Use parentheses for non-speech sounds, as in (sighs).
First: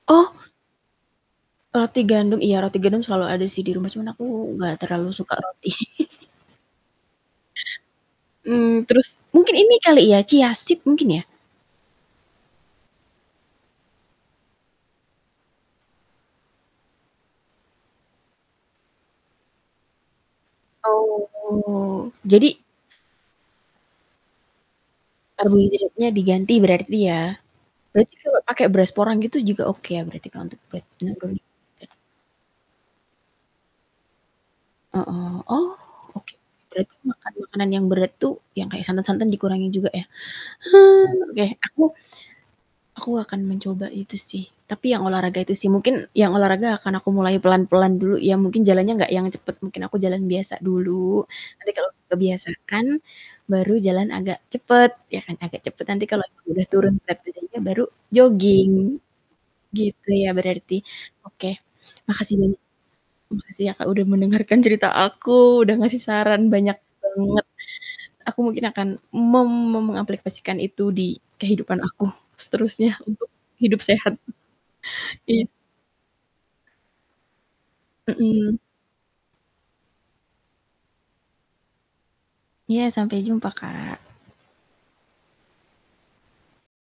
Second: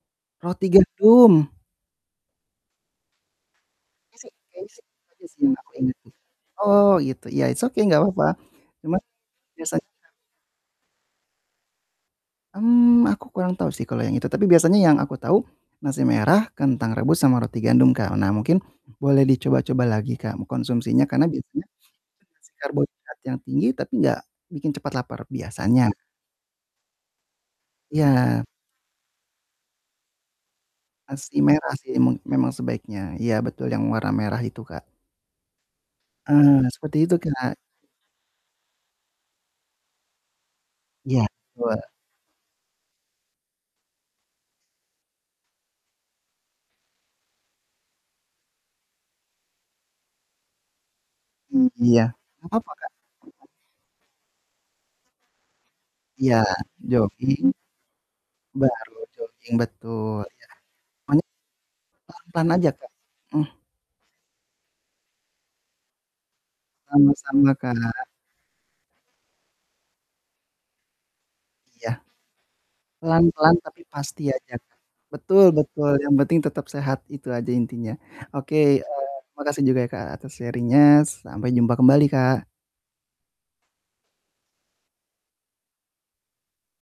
Oh. Roti gandum. Roti gandum, iya roti gandum selalu ada sih di rumah cuman aku gak (unintelligible) terlalu Itu suka sih yang roti. aku ingetin, (laughs) Oh gitu ya, it's okay gak papa. Hmm, Emang terus mungkin ini biasanya kali ya chia seed mungkin ya? Hmm, aku kurang tau sih kalo yang itu, tapi biasanya yang aku tau nasi merah, kentang rebus, sama roti gandum Kak. Nah mungkin boleh dicoba-coba lagi Kak, mengkonsumsinya, karena biasanya Oh (unintelligible) jadi karbohidrat yang tinggi tapi gak bikin cepet lapar biasanya. karbohidratnya diganti berarti ya? Berarti kalau Iya. pakai beras porang gitu juga oke berarti kalau untuk. (unintelligible) Nasi merah sih emang memang sebaiknya, iya betul yang warna merah itu Kak. Heeh, oh, oke. Ah, Berarti seperti itu makan Kak. makanan yang berat tuh yang kayak santan-santan dikurangi juga ya? Iya, (sighs) Oke aku, betul. aku akan mencoba itu sih tapi yang olahraga itu sih. Mungkin yang olahraga akan aku mulai pelan-pelan dulu ya, mungkin jalannya nggak yang cepet mungkin aku jalan biasa dulu. Mmm Nanti kalau iya, gak papa kebiasaan Kak, mhm. baru jalan agak cepet ya kan agak cepet, nanti kalau Iya udah turun berat jogging badannya baru jogging, baru jogging gitu betul, ya iya. berarti? Pokoknya Oke, makasih, pelan-pelan aja Kak, mmm. makasih ya Kak, udah mendengarkan cerita aku udah ngasih saran banyak banget, Sama-sama Kak. aku mungkin akan mem mengaplikasikan itu di kehidupan Iya, aku seterusnya untuk pelan-pelan hidup tapi sehat, pasti aja Kak. Betul iya. betul yang penting tetap sehat itu aja intinya. Oke, Mhm. eee, makasih juga ya Kak, atas sharing-nya. Sampai jumpa kembali Kak. Iya sampai jumpa, Kak.